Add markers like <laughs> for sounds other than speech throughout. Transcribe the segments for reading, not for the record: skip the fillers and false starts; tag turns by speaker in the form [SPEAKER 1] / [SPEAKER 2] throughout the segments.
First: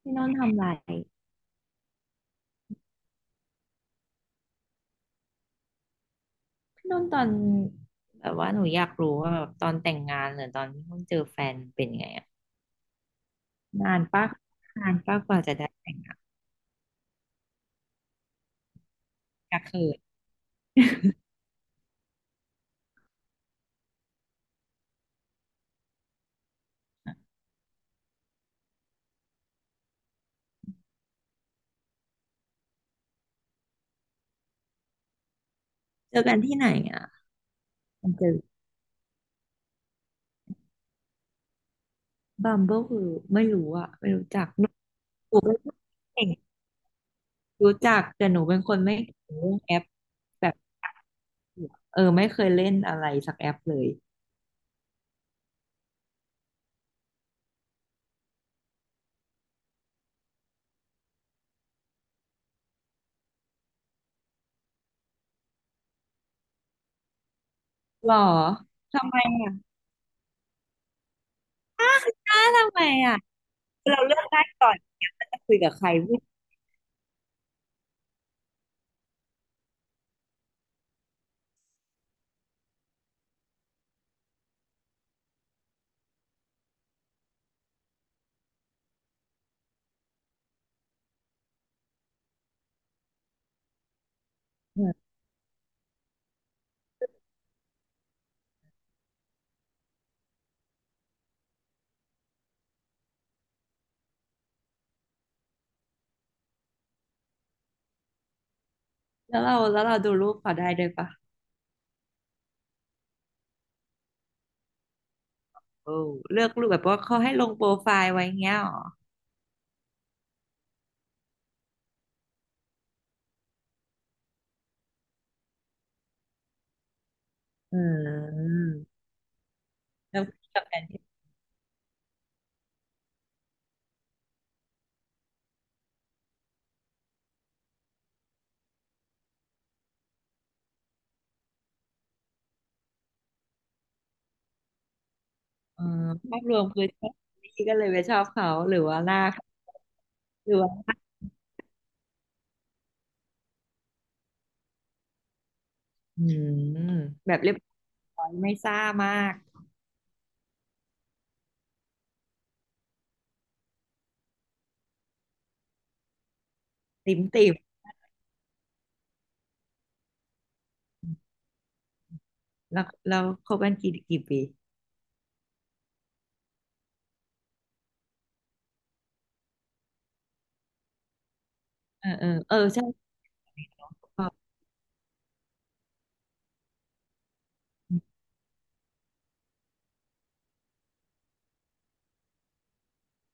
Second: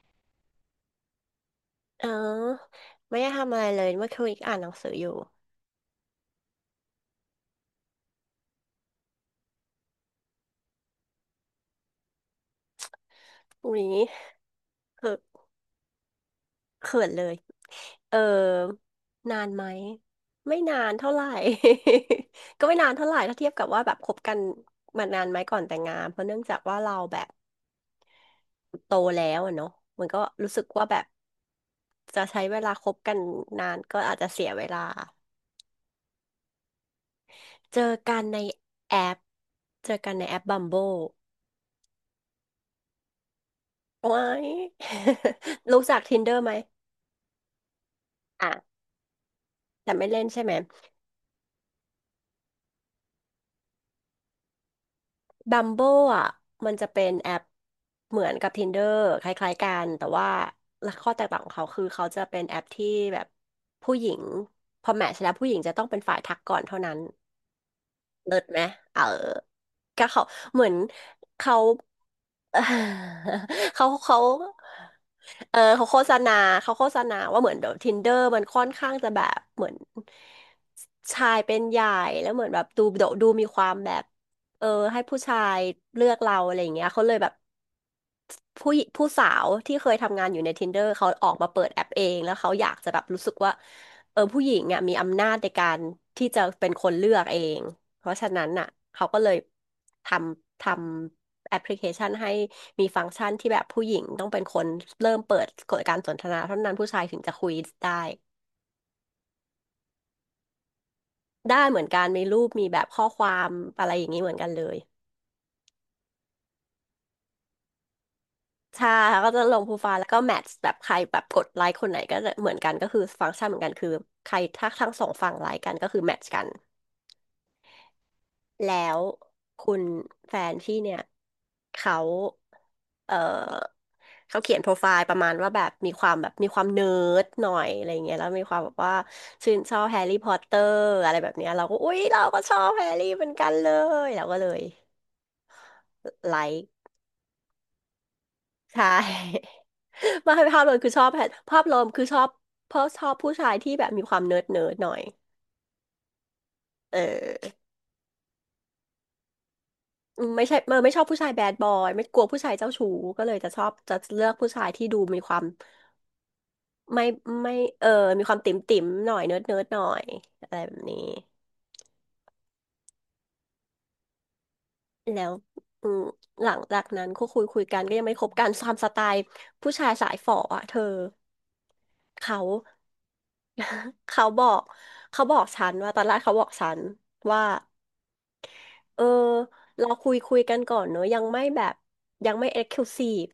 [SPEAKER 1] พี่นนท์ทำอะไร
[SPEAKER 2] เออไม่ได้ทำอะไรเลยเมื่อคืนอ่านหนังสืออยู่
[SPEAKER 1] พี่นนท์ตอนแบบว่าหนูอยากรู้ว่าแบบตอนแต่งงานหรือตอนที่เพิ่งเจอแฟนเป็นไงอะ
[SPEAKER 2] อุ้ย
[SPEAKER 1] นานปะนาน
[SPEAKER 2] เขิ
[SPEAKER 1] ปะ
[SPEAKER 2] น
[SPEAKER 1] กว่าจะได้แต่งงาน
[SPEAKER 2] เขินเลยเออนาน
[SPEAKER 1] ก็
[SPEAKER 2] ไหม
[SPEAKER 1] คือ
[SPEAKER 2] ไม่นานเท่าไหร่ <laughs> ก็ไม่นานเท่าไหร่ถ้าเทียบกับว่าแบบคบกันมานานไหมก่อนแต่งงานเพราะเนื่องจากว่าเราแบบโตแล้วอะเนาะมันก็รู้สึกว่าแบบจะใช้เวลาคบกันนานก็อาจจะเสียเวลา
[SPEAKER 1] เจอกันที่ไหนอ่ะ
[SPEAKER 2] เจอ
[SPEAKER 1] มัน
[SPEAKER 2] กั
[SPEAKER 1] เจ
[SPEAKER 2] น
[SPEAKER 1] อ
[SPEAKER 2] ในแอปเจอกันในแอปบัมโบ
[SPEAKER 1] บัมเบิลคือไม่รู้อ่ะไม่
[SPEAKER 2] ว้า
[SPEAKER 1] รู้จัก
[SPEAKER 2] ย
[SPEAKER 1] หนูหนูเป็น
[SPEAKER 2] <laughs>
[SPEAKER 1] คน
[SPEAKER 2] รู้จัก
[SPEAKER 1] เก่ง
[SPEAKER 2] Tinder ไหม
[SPEAKER 1] รู้จักแต่หนู
[SPEAKER 2] อ่ะ
[SPEAKER 1] เป็นคนไม่เก่งเรื่องแอป
[SPEAKER 2] แต่ไม่เล่นใช่
[SPEAKER 1] แบ
[SPEAKER 2] ไหม
[SPEAKER 1] บเออไม่เคยเล่นอะไรสักแอปเลย
[SPEAKER 2] บัมโบอ่ะมันจะเป็นแอปเหมือนกับ Tinder คล้ายๆกันแต่ว่าข้อแตกต่างของเขาคือเขาจะเป็นแอปที่แบบผู้หญิงพอแมทช์แล้วผู้หญิงจะต้องเป็นฝ่ายทักก่อนเท่านั้น
[SPEAKER 1] หรอ
[SPEAKER 2] เลิศไหมเออ
[SPEAKER 1] ทำไมอ่ะ
[SPEAKER 2] ก็เขาเหมือนเขา
[SPEAKER 1] อ้าทำไมอ่ะ
[SPEAKER 2] <laughs> เขา
[SPEAKER 1] เราเลื
[SPEAKER 2] เขา
[SPEAKER 1] อกได้ก่อนเนี่ยว่าจะคุยกับใค
[SPEAKER 2] เขา
[SPEAKER 1] ร
[SPEAKER 2] โฆษ
[SPEAKER 1] พูด
[SPEAKER 2] ณาเขาโฆษณาว่าเหมือนเดี๋ยว Tinder มันค่อนข้างจะแบบเหมือนชายเป็นใหญ่แล้วเหมือนแบบดูมีความแบบเออให้ผู้ชายเลือกเราอะไรอย่างเงี้ยเขาเลยแบบผู้หญิผู้สาวที่เคยทำงานอยู่ใน Tinder เขาออกมาเปิดแอปเองแล้วเขาอยากจะแบบรู้สึกว่าเออผู้หญิงอ่ะมี
[SPEAKER 1] เออ
[SPEAKER 2] อำนาจในการที่จะเป็นคนเลือกเองเพราะฉะนั้นอ่ะเขาก็เลยททำ แอปพลิเคชันให้มีฟังก์ชันที่แบบผู้หญิงต้องเป็นคนเริ่มเปิดกดการสนทนาเท่านั้นผู้ชายถึงจะคุยได้
[SPEAKER 1] แล้วเราดูรูปเขาได้ด้วยปะ
[SPEAKER 2] ได้เหมือนกันมีรูปมีแบบข้อความอะไรอย่างนี้เหมือนกันเลย
[SPEAKER 1] โอ้เลือกรูปแบบว่าเขาให้ลงโปรไฟล์ไว้เงี้ยหรอ
[SPEAKER 2] ใช่แล้วก็จะลงโปรไฟล์แล้วก็แมทช์แบบใครแบบกดไลค์คนไหนก็จะเหมือนกันก็คือฟังก์ชันเหมือนกันคือใครถ้าทั้งสองฝั่งไลค์กันก็คือแมทช์กัน
[SPEAKER 1] อืม
[SPEAKER 2] แล้วคุณ
[SPEAKER 1] แล้ว
[SPEAKER 2] แฟน
[SPEAKER 1] กับแอ
[SPEAKER 2] พี่
[SPEAKER 1] น
[SPEAKER 2] เนี่ย
[SPEAKER 1] ที่
[SPEAKER 2] เขาเออเขาเขียนโปรไฟล์ประมาณว่าแบบมีความแบบมีความเนิร์ดหน่อยอะไรเงี้ยแล้วมีความแบบว่าชื่นชอบแฮร์รี่พอตเตอร์อะไรแบบเนี้ยเราก็อุ๊ยเราก็ชอบแฮร์รี่เหมือนกันเลยเราก็เลย
[SPEAKER 1] เออ
[SPEAKER 2] ไล
[SPEAKER 1] ภาพรวม
[SPEAKER 2] ค์
[SPEAKER 1] คือชอบนี่ก็เลยไปชอบเขาหรือ
[SPEAKER 2] ใช่
[SPEAKER 1] ว่าหน้าเขา
[SPEAKER 2] <laughs> ไมาให้
[SPEAKER 1] หรือ
[SPEAKER 2] ภาพ
[SPEAKER 1] ว่
[SPEAKER 2] รวมคือ
[SPEAKER 1] า
[SPEAKER 2] ชอบแฮร์ภาพรวมคือชอบเพราะชอบผู้ชายที่แบบมีความเนิร์ดเนิร์ดหน่อย
[SPEAKER 1] อืม
[SPEAKER 2] เ
[SPEAKER 1] แบบเรี
[SPEAKER 2] ออ
[SPEAKER 1] ยบร้อยไม่ซ่ามาก
[SPEAKER 2] อืมไม่ใช่ไม่ชอบผู้ชายแบดบอยไม่กลัวผู้ชายเจ้าชู้ก็เลยจะชอบจะเลือกผู้ชายที่ดูมีความไม่
[SPEAKER 1] ติ่มติ่
[SPEAKER 2] ไม่
[SPEAKER 1] ม
[SPEAKER 2] เออมีความติ่มติ่มหน่อยเนิร์ดเนิร์ดหน่อยอะไรแบบนี้
[SPEAKER 1] แล้วเราคบกันกี่ปี
[SPEAKER 2] แล้วอืมหลังจากนั้นก็คุยกันก็ยังไม่คบกันตามสไตล์ผู้ชายสายฝ่ออ่ะเธอ
[SPEAKER 1] เออเออ
[SPEAKER 2] เขา
[SPEAKER 1] เออใช่
[SPEAKER 2] <laughs> เขาบอกเขาบอกฉันว่าตอนแรกเขาบอกฉันว่าเออเราคุยกันก่อนเนอะยังไม่แบบยังไม่เอ็กซ์คลูซีฟ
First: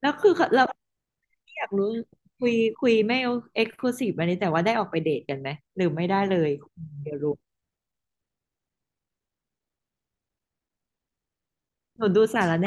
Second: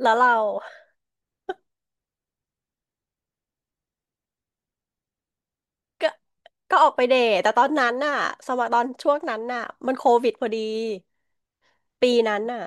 [SPEAKER 1] แล้
[SPEAKER 2] แล้
[SPEAKER 1] ว
[SPEAKER 2] ว
[SPEAKER 1] คือ
[SPEAKER 2] เรา
[SPEAKER 1] เขาเราอยากรู้คุยคุยไม่เอ็กซ์คลูซีฟอันนี้แต่ว่าได้ออกไปเดทกันไหมหรือไม่
[SPEAKER 2] ก็
[SPEAKER 1] ได้เลย
[SPEAKER 2] ก็ออกไป
[SPEAKER 1] เดี๋
[SPEAKER 2] เด
[SPEAKER 1] ยวรู้
[SPEAKER 2] ทแต่ตอนนั้นน่ะสมัยตอนช่วงนั้นน่ะมันโควิดพอดี
[SPEAKER 1] หนู
[SPEAKER 2] ปี
[SPEAKER 1] ดู
[SPEAKER 2] นั้น
[SPEAKER 1] สาร
[SPEAKER 2] น่ะ
[SPEAKER 1] แหน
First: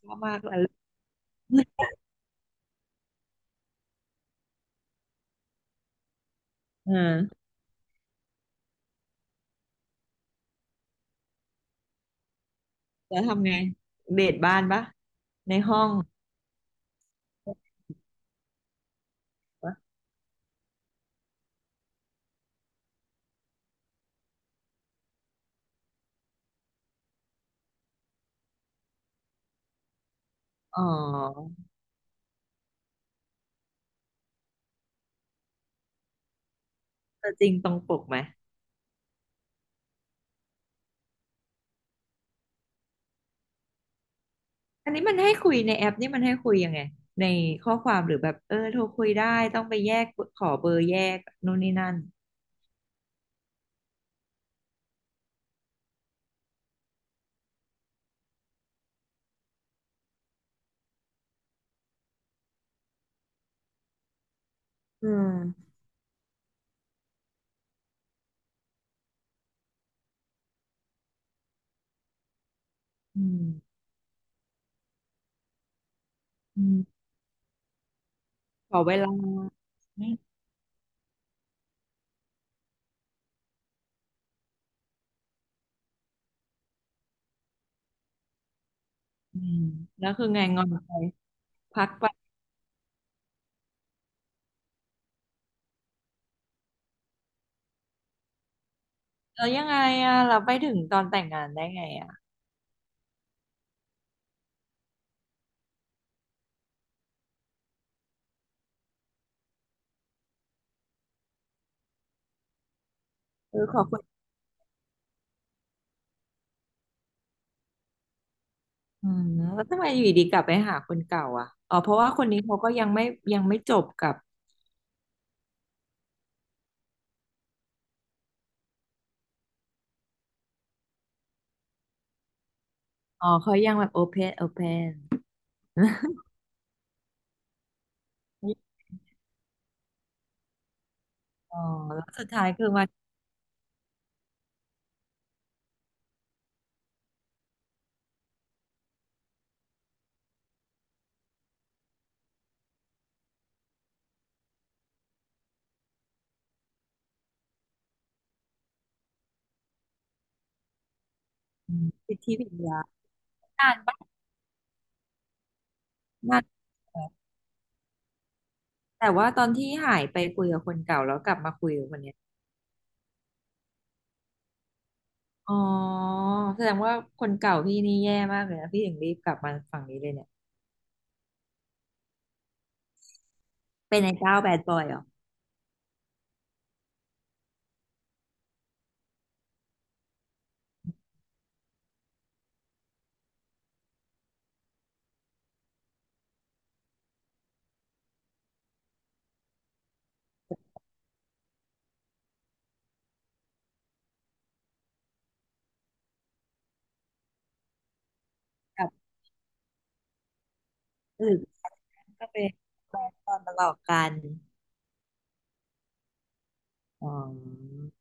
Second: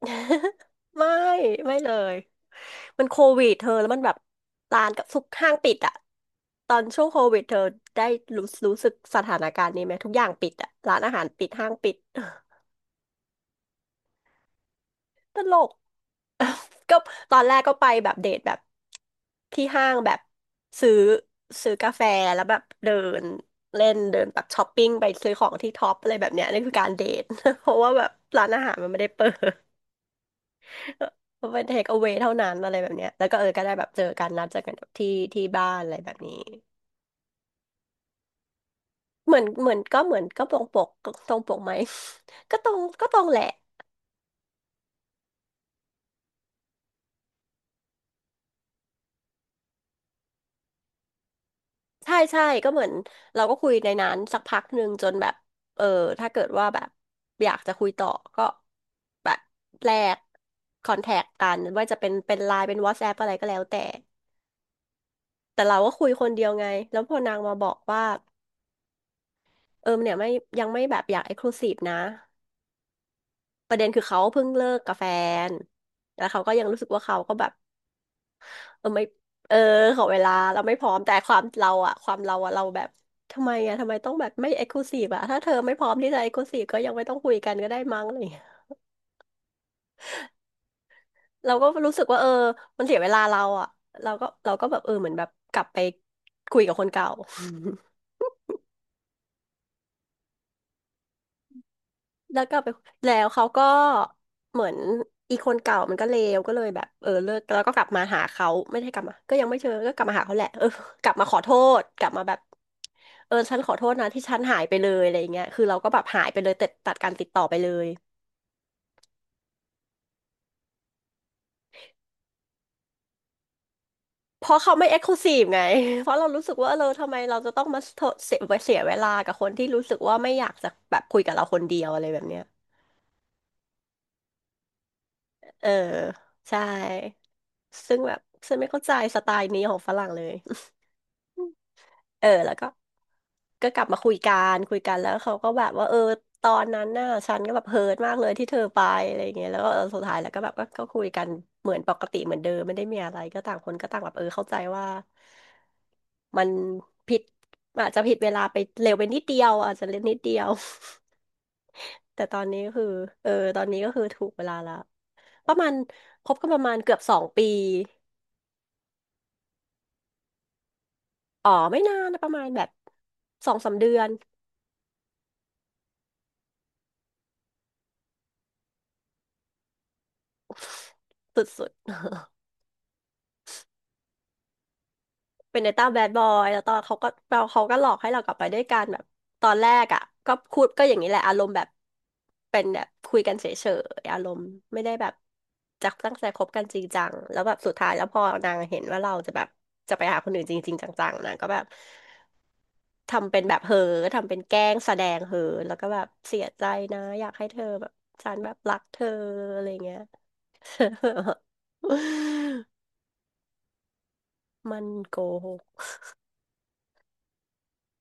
[SPEAKER 1] ชอบมากเลย
[SPEAKER 2] <laughs> ไม่ไม่เลยมันโควิดเธอแล้วมันแบบร้านกับทุกห้างปิดอ่ะตอน
[SPEAKER 1] เอ
[SPEAKER 2] ช่วงโควิ
[SPEAKER 1] อ
[SPEAKER 2] ดเธอได้รู้สึกสถานการณ์นี้ไหมทุกอย่างปิดอ่ะร้านอาหารปิดห้างปิด <laughs>
[SPEAKER 1] แล้วทำไงเดทบ้านปะ
[SPEAKER 2] ต
[SPEAKER 1] ใน
[SPEAKER 2] ลก
[SPEAKER 1] ห้อง
[SPEAKER 2] ก็ตอนแรกก็ไปแบบเดทแบบที่
[SPEAKER 1] ปะ
[SPEAKER 2] ห้างแบบซื้อซื้อกาแฟแล้วแบบเดินเล่นเดินแบบช้อปปิ้งไปซื้อของที่ท็อปอะไรแบบเนี้ยนี่คือการเดท <laughs> เพราะว่าแบบร้านอาหารมันไม่ได้เปิด
[SPEAKER 1] อ๋
[SPEAKER 2] <laughs> มัน
[SPEAKER 1] อ
[SPEAKER 2] เป็นเทคเอาเวเท่านั้นอะไรแบบเนี้ยแล้วก็เออก็ได้แบบเจอกันนัดเจอกันที่บ้านอะไรแบบนี้
[SPEAKER 1] แต่จริงตรงปกไหม
[SPEAKER 2] เหมือนก็เหมือนก็ตรงปกตรงปกไหม <laughs> ก็ตรงแหละ
[SPEAKER 1] อันนี้มันให้คุยในแอปนี่มันให้คุยยังไงในข้อความหรือแบบเออโทรคุยได้ต้องไปแยกขอเบอร์แยกนู่นนี่นั่น
[SPEAKER 2] ใช่ใช่ก็เหมือนเราก็คุยในนั้นสักพักหนึ่งจนแบบเออถ้าเกิดว่าแบบอยากจะคุยต่อก็แบบแลกคอนแทคกันว่าจะเป็นไลน์เป็น WhatsApp อทส์แอปอะไรก็แล้วแต่
[SPEAKER 1] อื
[SPEAKER 2] แต่
[SPEAKER 1] ม
[SPEAKER 2] เราก็คุยคนเดียวไงแล้วพอนางมาบอกว่าเออเนี่ยไม่ยังไม่แบบอยากเอ็กซ์คลูซีฟนะ
[SPEAKER 1] อื
[SPEAKER 2] ป
[SPEAKER 1] ม
[SPEAKER 2] ระเด็นคือเขาเพิ่งเลิกกับแฟนแล้วเขาก็
[SPEAKER 1] อื
[SPEAKER 2] ยังรู้
[SPEAKER 1] ม
[SPEAKER 2] สึกว่าเขาก็แบบ
[SPEAKER 1] ขอ
[SPEAKER 2] เออ
[SPEAKER 1] เว
[SPEAKER 2] ไม่
[SPEAKER 1] ลา
[SPEAKER 2] เออข
[SPEAKER 1] ไหม
[SPEAKER 2] อเวลาเราไม่พร้อมแต่ความเราอะเราแบบทำไมต้องแบบไม่เอ็กซ์คลูซีฟอะถ้าเธอไม่พร้อมที่จะเอ็กซ์คลูซีฟก็ยังไม่ต้องคุยกันก็ได้มั้งอะไรอย่างเงี้ย
[SPEAKER 1] อืมแล้วคือไงงอนไป
[SPEAKER 2] เราก็
[SPEAKER 1] พัก
[SPEAKER 2] รู้สึ
[SPEAKER 1] ไป
[SPEAKER 2] กว่าเออมันเสียเวลาเราอะเราก็แบบเออเหมือนแบบกลับไปคุยกับคนเก่า <laughs>
[SPEAKER 1] แล้วยังไงอ่ะเราไปถึงตอนแต่งงานได้ไงอ่ะ
[SPEAKER 2] แล้วกลับไปแล้วเขาก็เหมือนอีคนเก่ามันก็เลวก็เลยแบบเออเลิกแล้วก็กลับมาหาเขาไม่ได้กลับมาก็ยังไม่เจอก็กลับมาหาเขาแหละเออ <laughs> กลับมาขอโทษกลับมาแบบเออ
[SPEAKER 1] เอ
[SPEAKER 2] ฉัน
[SPEAKER 1] อ
[SPEAKER 2] ขอ
[SPEAKER 1] ข
[SPEAKER 2] โท
[SPEAKER 1] อ
[SPEAKER 2] ษนะที่ฉันหายไปเลยอะไรอย่างเงี้ยคือเราก็แบบหายไปเลยตัดการติดต่อไปเลย
[SPEAKER 1] อืมแล้วทำไมอยู่ดีกลับไปหาคนเก่าอ่ะอ๋อเพราะว่าคนนี้เขาก็ยังไม่ยังไม่จบกับ
[SPEAKER 2] เพราะเขาไม่เอ็กซ์คลูซีฟไง <laughs> เพราะเรารู้สึกว่าเออเราทำไมเราจะต้องมาเสียเวลากับคนที่รู้สึกว่าไม่อยากจะแบบคุยกับเราคนเดียวอะไรแบบเนี้ย
[SPEAKER 1] อ๋อเขายังแบบโอเพนโอ <laughs> เพน
[SPEAKER 2] เออใช่ซึ่งแบบฉันไม่เข้าใจสไตล์นี้ของฝรั่งเลย
[SPEAKER 1] อ๋อแล้ว
[SPEAKER 2] <laughs>
[SPEAKER 1] สุ
[SPEAKER 2] เอ
[SPEAKER 1] ด
[SPEAKER 2] อ
[SPEAKER 1] ท้าย
[SPEAKER 2] แล้ว
[SPEAKER 1] คื
[SPEAKER 2] ก็
[SPEAKER 1] อมา
[SPEAKER 2] กลับมาคุยกันคุยกันแล้วเขาก็แบบว่าเออตอนนั้นน่ะฉันก็แบบเฮิร์ตมากเลยที่เธอไปอะไรเงี้ยแล้วก็เออสุดท้ายแล้วก็แบบก็คุยกันเหมือนปกติเหมือนเดิมไม่ได้มีอะไรก็ต่างคนก็ต่างแบบเออเข้าใจว่ามันผิดอาจจะผิดเวลาไปเร็วไปนิดเดียวอาจจะเล็กนิดเดียว <laughs>
[SPEAKER 1] พิ
[SPEAKER 2] แต่
[SPEAKER 1] ธี
[SPEAKER 2] ตอ
[SPEAKER 1] ปิ
[SPEAKER 2] น
[SPEAKER 1] ท
[SPEAKER 2] นี้ก็
[SPEAKER 1] ยา
[SPEAKER 2] คือเออตอน
[SPEAKER 1] นาน
[SPEAKER 2] นี้ก็
[SPEAKER 1] บ้าง
[SPEAKER 2] คือถูกเวลาแล้วประมาณคบ
[SPEAKER 1] นาน
[SPEAKER 2] กันประมาณเกื
[SPEAKER 1] แห
[SPEAKER 2] อบ
[SPEAKER 1] ล้ว
[SPEAKER 2] 2 ปี
[SPEAKER 1] แต่ว่าตอนที่หายไปคุยกับคนเก่าแล้วกลับ
[SPEAKER 2] อ๋อ
[SPEAKER 1] มาคุย
[SPEAKER 2] ไม่
[SPEAKER 1] กับค
[SPEAKER 2] นา
[SPEAKER 1] น
[SPEAKER 2] น
[SPEAKER 1] เนี้ย
[SPEAKER 2] นะประมาณแบบ2-3 เดือน
[SPEAKER 1] อ๋อแสดงว่าคนเก่าพี่นี่แย่มากเลยนะพี่ถึงรีบกลับมาฝั่งนี้เลยเนี่ย
[SPEAKER 2] สุดๆ
[SPEAKER 1] เป็นไอ้เจ้าแบดบอยเหรอ
[SPEAKER 2] เป็นในต้าแบดบอยแล้วตอนเขาก็เราเขาก็หลอกให้เรากลับไปด้วยกันแบบตอนแรกอ่ะก็พูดก็อย่างนี้แหละอารมณ์แบบเป็นแบบคุยกันเฉยๆอารมณ์ไม่ได้แบบจะตั้งใจคบกันจริงจังแล้วแบบสุดท้ายแล้วพอนางเห็นว่าเราจะแบบจะไปหาคนอื่นจริงๆจังๆนางก็แบบทำเป็นแบบเฮอทำเป็นแกล้งแสดงเฮอแล้วก็แบบเสียใจนะอยากให้เธอแบบฉันแบบรั
[SPEAKER 1] ก
[SPEAKER 2] ก
[SPEAKER 1] ลั
[SPEAKER 2] เธ
[SPEAKER 1] บ
[SPEAKER 2] ออะไรเงี้ย
[SPEAKER 1] หรือก็เป็นแบดบอยมาหลอกกัน
[SPEAKER 2] <laughs> มันโกหก
[SPEAKER 1] อ๋อ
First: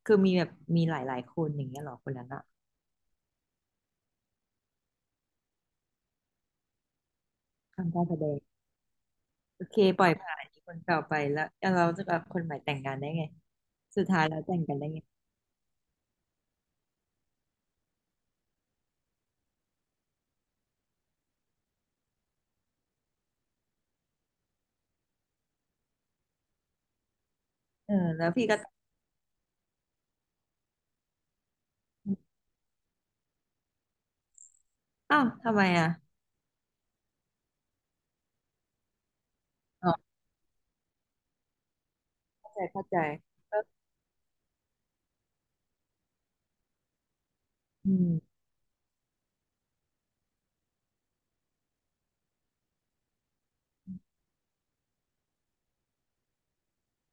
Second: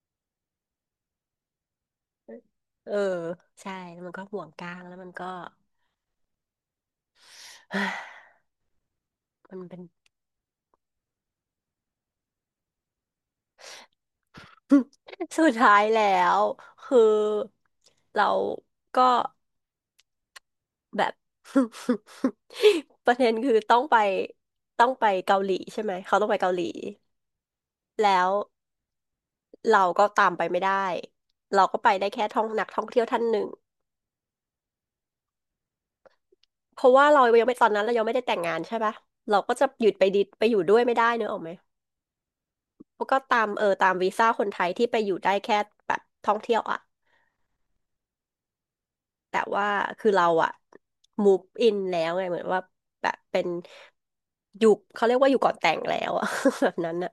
[SPEAKER 1] คือมีแบบมีหลายๆคนอย่างเงี้ยเหรอคนนั้นอะ
[SPEAKER 2] เออใช่แล้วมันก็ห่วงกลางแล้วมันก็
[SPEAKER 1] ทำการแส
[SPEAKER 2] <sighs>
[SPEAKER 1] ดง
[SPEAKER 2] มัน
[SPEAKER 1] โอเค
[SPEAKER 2] เป็น
[SPEAKER 1] ปล่อยผ่านคนเก่าไปแล้วแล้วเราจะกับคนใหม่แต่งงานได้ไงสุดท้ายแล้วแต่งกันได้ไง
[SPEAKER 2] <laughs> สุดท้ายแล้วคือเราก็แบบ <laughs> ประเด็นคือต้องไปเกาหลีใช่ไหมเขาต้องไปเกาหลี
[SPEAKER 1] เออ
[SPEAKER 2] แล้
[SPEAKER 1] แล้ว
[SPEAKER 2] ว
[SPEAKER 1] พี่ก็
[SPEAKER 2] เราก็ตามไปไม่ได้เราก็ไปได้แค่ท่องนักท่องเที่ยวท่านหนึ่ง
[SPEAKER 1] อ้าวทำไมอ่ะ
[SPEAKER 2] เพราะว่าเรายังไม่ตอนนั้นเรายังไม่ได้แต่งงานใช่ปะเราก็จะห
[SPEAKER 1] อ๋
[SPEAKER 2] ยุดไป
[SPEAKER 1] อ
[SPEAKER 2] ดิไปอยู่ด้วยไม่ได้เนอะออกไหม
[SPEAKER 1] เข้าใจเข้าใจ
[SPEAKER 2] แล้ก็ตาม
[SPEAKER 1] ก็
[SPEAKER 2] เออตามวีซ่าคนไทยที่ไปอยู่ได้แค่แบบท่องเที่ยวอ่ะ
[SPEAKER 1] อืม
[SPEAKER 2] แต่ว่าคือเราอะ move in แล้วไงเหมือนว่าแบบเป็นอยู่เขาเรียกว่าอยู่ก่อนแต่งแล้วอะ <laughs> แบบนั้นอะ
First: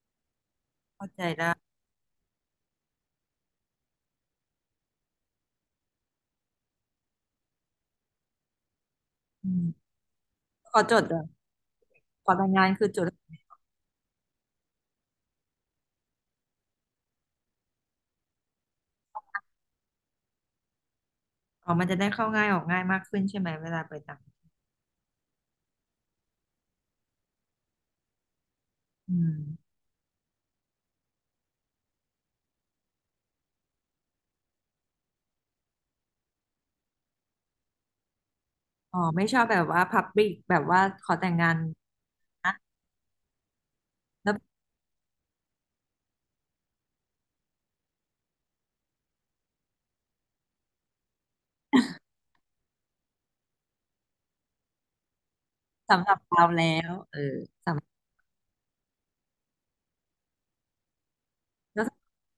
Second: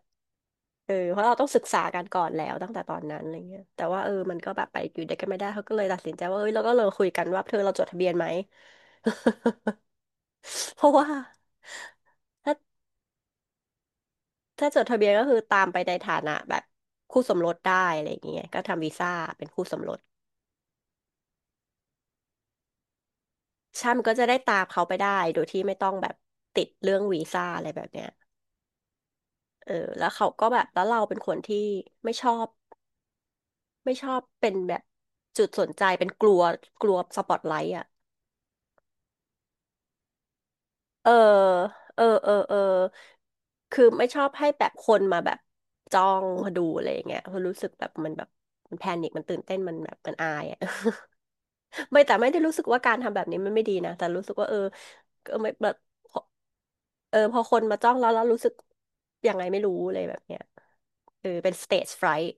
[SPEAKER 2] เออ
[SPEAKER 1] เข้า
[SPEAKER 2] เพ
[SPEAKER 1] ใจ
[SPEAKER 2] ราะเราต้อ
[SPEAKER 1] ได้
[SPEAKER 2] งศึกษากันก่อนแล้วตั้งแต่ตอนนั้นอะไรเงี้ยแต่ว่าเออมันก็แบบไปอยู่ด้วยกันไม่ได้เขาก็เลยตัดสินใจว่าเอ้ยเราก็เลยคุยกันว่าเธอเราจดทะเบียนไหม <laughs>
[SPEAKER 1] อืมขอ
[SPEAKER 2] เพราะ
[SPEAKER 1] จด
[SPEAKER 2] ว่า
[SPEAKER 1] เหรอ่ะขอแต่ง
[SPEAKER 2] ถ้า
[SPEAKER 1] งานคือจด
[SPEAKER 2] ถ้าจดทะเบียนก็คือตามไปในฐานะแบบคู่สมรสได้อะไรอย่างเงี้ยก็ทำวีซ่าเป็นคู่สมรส
[SPEAKER 1] อ๋อมันจะได้เข้าง่ายออกง่ายมากขึ้นใช่ไหมเวลา
[SPEAKER 2] ใช่
[SPEAKER 1] ไป
[SPEAKER 2] มันก็
[SPEAKER 1] ต่าง
[SPEAKER 2] จะได้ตามเขาไปได้โดยที่ไม่ต้องแบบติดเรื่องวีซ่าอะไรแบบเนี้ย
[SPEAKER 1] อื
[SPEAKER 2] เอ
[SPEAKER 1] ม
[SPEAKER 2] อแล้วเขาก็แบบแล้วเราเป็นคนที่ไม่ชอบไม่ชอบเป็นแบบจุดสนใจเป็นกลัวกลัวสปอตไลท์อ่ะ
[SPEAKER 1] อ๋อไม่ชอบแบบว่าพับบิกแบบว่าข
[SPEAKER 2] เออ
[SPEAKER 1] อแต่งงาน
[SPEAKER 2] เออเออ
[SPEAKER 1] นะ
[SPEAKER 2] เออคือไม่ชอบ
[SPEAKER 1] แล้ว
[SPEAKER 2] ให้แบบคนมาแบบจ้องดูอะไรอย่างเงี้ยเพราะรู้สึกแบบมันแพนิคมันตื่นเต้นมันแบบมันอายอ่ะ <laughs> ไม่แต่ไม่ได้รู้สึกว่าการทำแบบนี้มันไม่ดีนะแต่รู้สึกว่าเออเออไม่แบบ
[SPEAKER 1] สำห
[SPEAKER 2] พ
[SPEAKER 1] รับ
[SPEAKER 2] อ
[SPEAKER 1] เราแล้ว
[SPEAKER 2] เอ
[SPEAKER 1] เอ
[SPEAKER 2] อพ
[SPEAKER 1] อ
[SPEAKER 2] อคนมาจ้องแล้วแล้วรู้สึกยังไงไม่รู้เลยแบบเนี้ยเออเป็น
[SPEAKER 1] แล้ว
[SPEAKER 2] stage fright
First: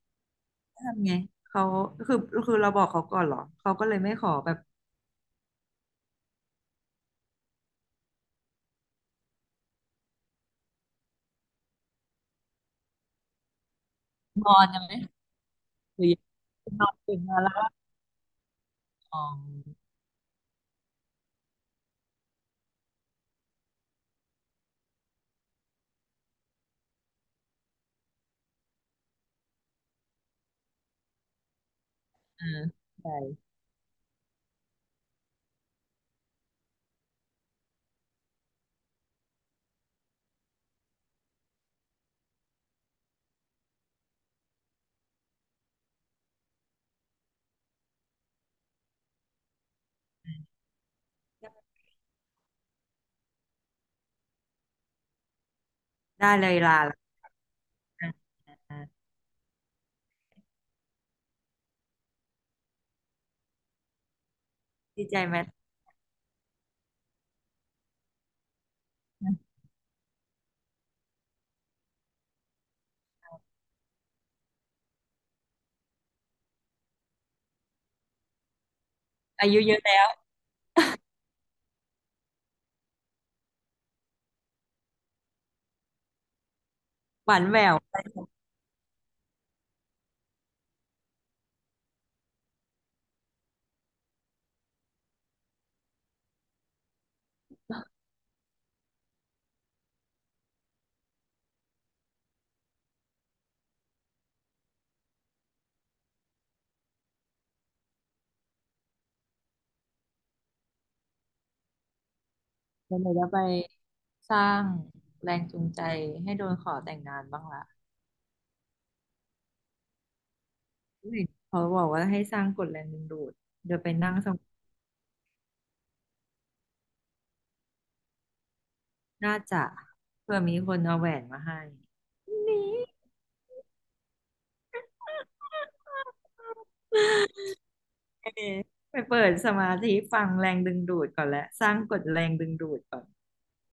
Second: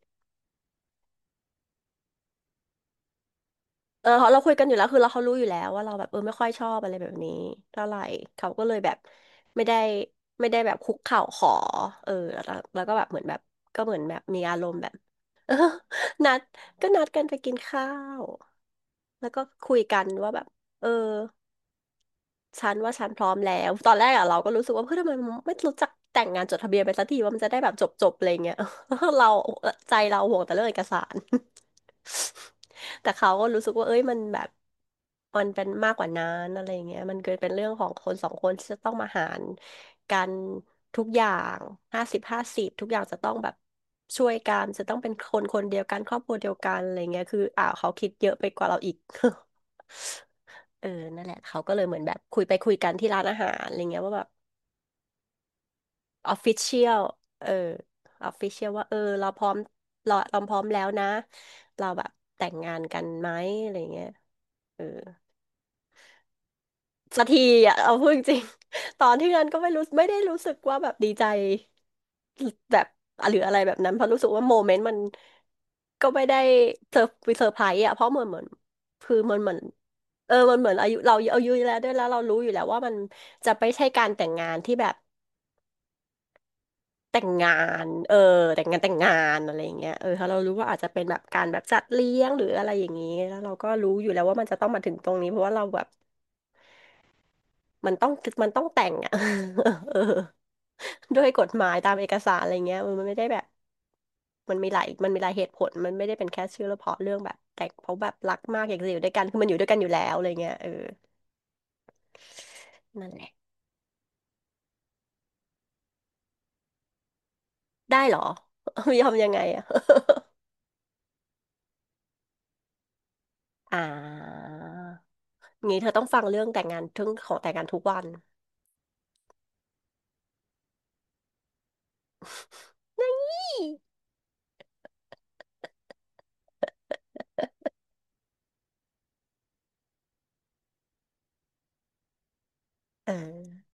[SPEAKER 1] ทำไงเขาคือคือเราบอกเขาก่อนเหรอเขาก็เลย
[SPEAKER 2] เออ
[SPEAKER 1] ไม่ขอ
[SPEAKER 2] เรา
[SPEAKER 1] แบ
[SPEAKER 2] คุย
[SPEAKER 1] บ
[SPEAKER 2] กันอยู่แล้วคือเราเขารู้อยู่แล้วว่าเราแบบเออไม่ค่อยชอบอะไรแบบนี้เท่าไหร่เขาก็เลยแบบไม่ได้ไม่ได้แบบคุกเข่าขอแล้วก็แบบเหมือนแบบก็เหมือนแบบมี
[SPEAKER 1] ง
[SPEAKER 2] อา
[SPEAKER 1] อ
[SPEAKER 2] ร
[SPEAKER 1] น
[SPEAKER 2] มณ์
[SPEAKER 1] ยัง
[SPEAKER 2] แบ
[SPEAKER 1] ไง
[SPEAKER 2] บ
[SPEAKER 1] หรือยัง
[SPEAKER 2] <laughs> นัด
[SPEAKER 1] น
[SPEAKER 2] ก็
[SPEAKER 1] อน
[SPEAKER 2] นัด
[SPEAKER 1] ตื่
[SPEAKER 2] กั
[SPEAKER 1] น
[SPEAKER 2] นไป
[SPEAKER 1] มาแล้
[SPEAKER 2] กิน
[SPEAKER 1] ว
[SPEAKER 2] ข้าว
[SPEAKER 1] อ๋อ
[SPEAKER 2] แล้วก็คุยกันว่าแบบเออ ฉันว่าฉันพร้อมแล้วตอนแรกอะเราก็รู้สึกว่าเพื่อนทำไมไม่รู้จักแต่งงานจดทะเบียนไปสักทีว่ามันจะได้แบบจบจบอะไรเงี้ย <laughs> เราใจเราห่วงแต่เรื่องเอกสาร
[SPEAKER 1] อ่า
[SPEAKER 2] <laughs> แต่
[SPEAKER 1] ใช่
[SPEAKER 2] เขาก็รู้สึกว่าเอ้ยมันแบบมันเป็นมากกว่านั้นอะไรเงี้ยมันเกิดเป็นเรื่องของคนสองคนที่จะต้องมาหารกันทุกอย่าง50-50ทุกอย่างจะต้องแบบช่วยกันจะต้องเป็นคนคนเดียวกันครอบครัวเดียวกันอะไรเงี้ยคืออ่าเขาคิดเยอะไปกว่าเราอีก เออนั่นแหละเขาก็เลยเหมือนแบบคุยไปคุยกันที่ร้านอาหารอะไรเงี้ยว่าแบบอ
[SPEAKER 1] ได้
[SPEAKER 2] อฟ
[SPEAKER 1] เล
[SPEAKER 2] ฟิ
[SPEAKER 1] ย
[SPEAKER 2] เชี
[SPEAKER 1] ลา
[SPEAKER 2] ย
[SPEAKER 1] ละ
[SPEAKER 2] ลเออ
[SPEAKER 1] อ่ะ
[SPEAKER 2] ออฟฟิเชียล
[SPEAKER 1] อ่ะ
[SPEAKER 2] ว่าเออเราพร้อมเราพร้อมแล้วนะเราแบบแต่งงานกันไหมอะไรเงี้ยเออ
[SPEAKER 1] ดีใจไหม
[SPEAKER 2] สักทีอ่ะเอาพูดจริง <laughs> ตอนที่นั้นก็ไม่รู้ไม่ได้รู้สึกว่าแบบดีใจแบบหรืออะไรแบบนั้นเพราะรู้สึกว่าโมเมนต์มันก็ไม่ได้เซอร์เซอร์ไพรส์อ่ะเพราะเหมือนคือมัน
[SPEAKER 1] อา
[SPEAKER 2] เหมือน
[SPEAKER 1] ยุเยอะแล้ว
[SPEAKER 2] เออมันเหมือนอายุเราอายุแล้วด้วยแล้วเรารู้อยู่แล้วว่ามันจะไม่ใช่การแต่งงานที่แบบแต่ง
[SPEAKER 1] หวาน
[SPEAKER 2] งา
[SPEAKER 1] แหว
[SPEAKER 2] น
[SPEAKER 1] ว
[SPEAKER 2] เออแต่งงานอะไรอย่างเงี้ยเออถ้าเรารู้ว่าอาจจะเป็นแบบการแบบจัดเลี้ยงหรืออะไรอย่างนี้แล้วเราก็รู้อยู่แล้วว่ามันจะต้องมาถึงตรงนี้เพราะว่าเราแบบมันต้องมันต้องแต่งอ่ะ <laughs> เออ ด้วยกฎหมายตามเอกสารอะไรเงี้ยเออมันไม่ได้แบบมันมีหลายเหตุผลมันไม่ได้เป็นแค่ชื่อลเฉพราะเรื่องแบบแต่งเพราะแบบรักมากอยากจะอยู่ด้วยกันคือมันอยู่ด้วยกันอยู่แล้วอะไรเงี้ยเออ
[SPEAKER 1] แล้ว
[SPEAKER 2] นั่
[SPEAKER 1] เรา
[SPEAKER 2] นแห
[SPEAKER 1] จะ
[SPEAKER 2] ละ
[SPEAKER 1] ไปสร้างแรงจูงใจให้โดนขอแต่งงานบ้างล่ะ
[SPEAKER 2] ได้เหรอ <laughs> ยอมยังไงอะ
[SPEAKER 1] เนเขาบอกว่าให้สร้างกฎแรงดึงดูด
[SPEAKER 2] <laughs>
[SPEAKER 1] เดี๋ย
[SPEAKER 2] อ่า
[SPEAKER 1] วไปนั่งสมา
[SPEAKER 2] งี้เธอต้องฟังเรื่องแต่งงานทึ่งของแต่งงานทุกวัน
[SPEAKER 1] น่าจะเพื่อมีคนเอาแหวนมาให้
[SPEAKER 2] <laughs> นี่
[SPEAKER 1] ไปเปิดสมาธิฟังแรงดึงดูดก่อนแลวสร้างกฎแรงดึงดูดก่อน
[SPEAKER 2] เออ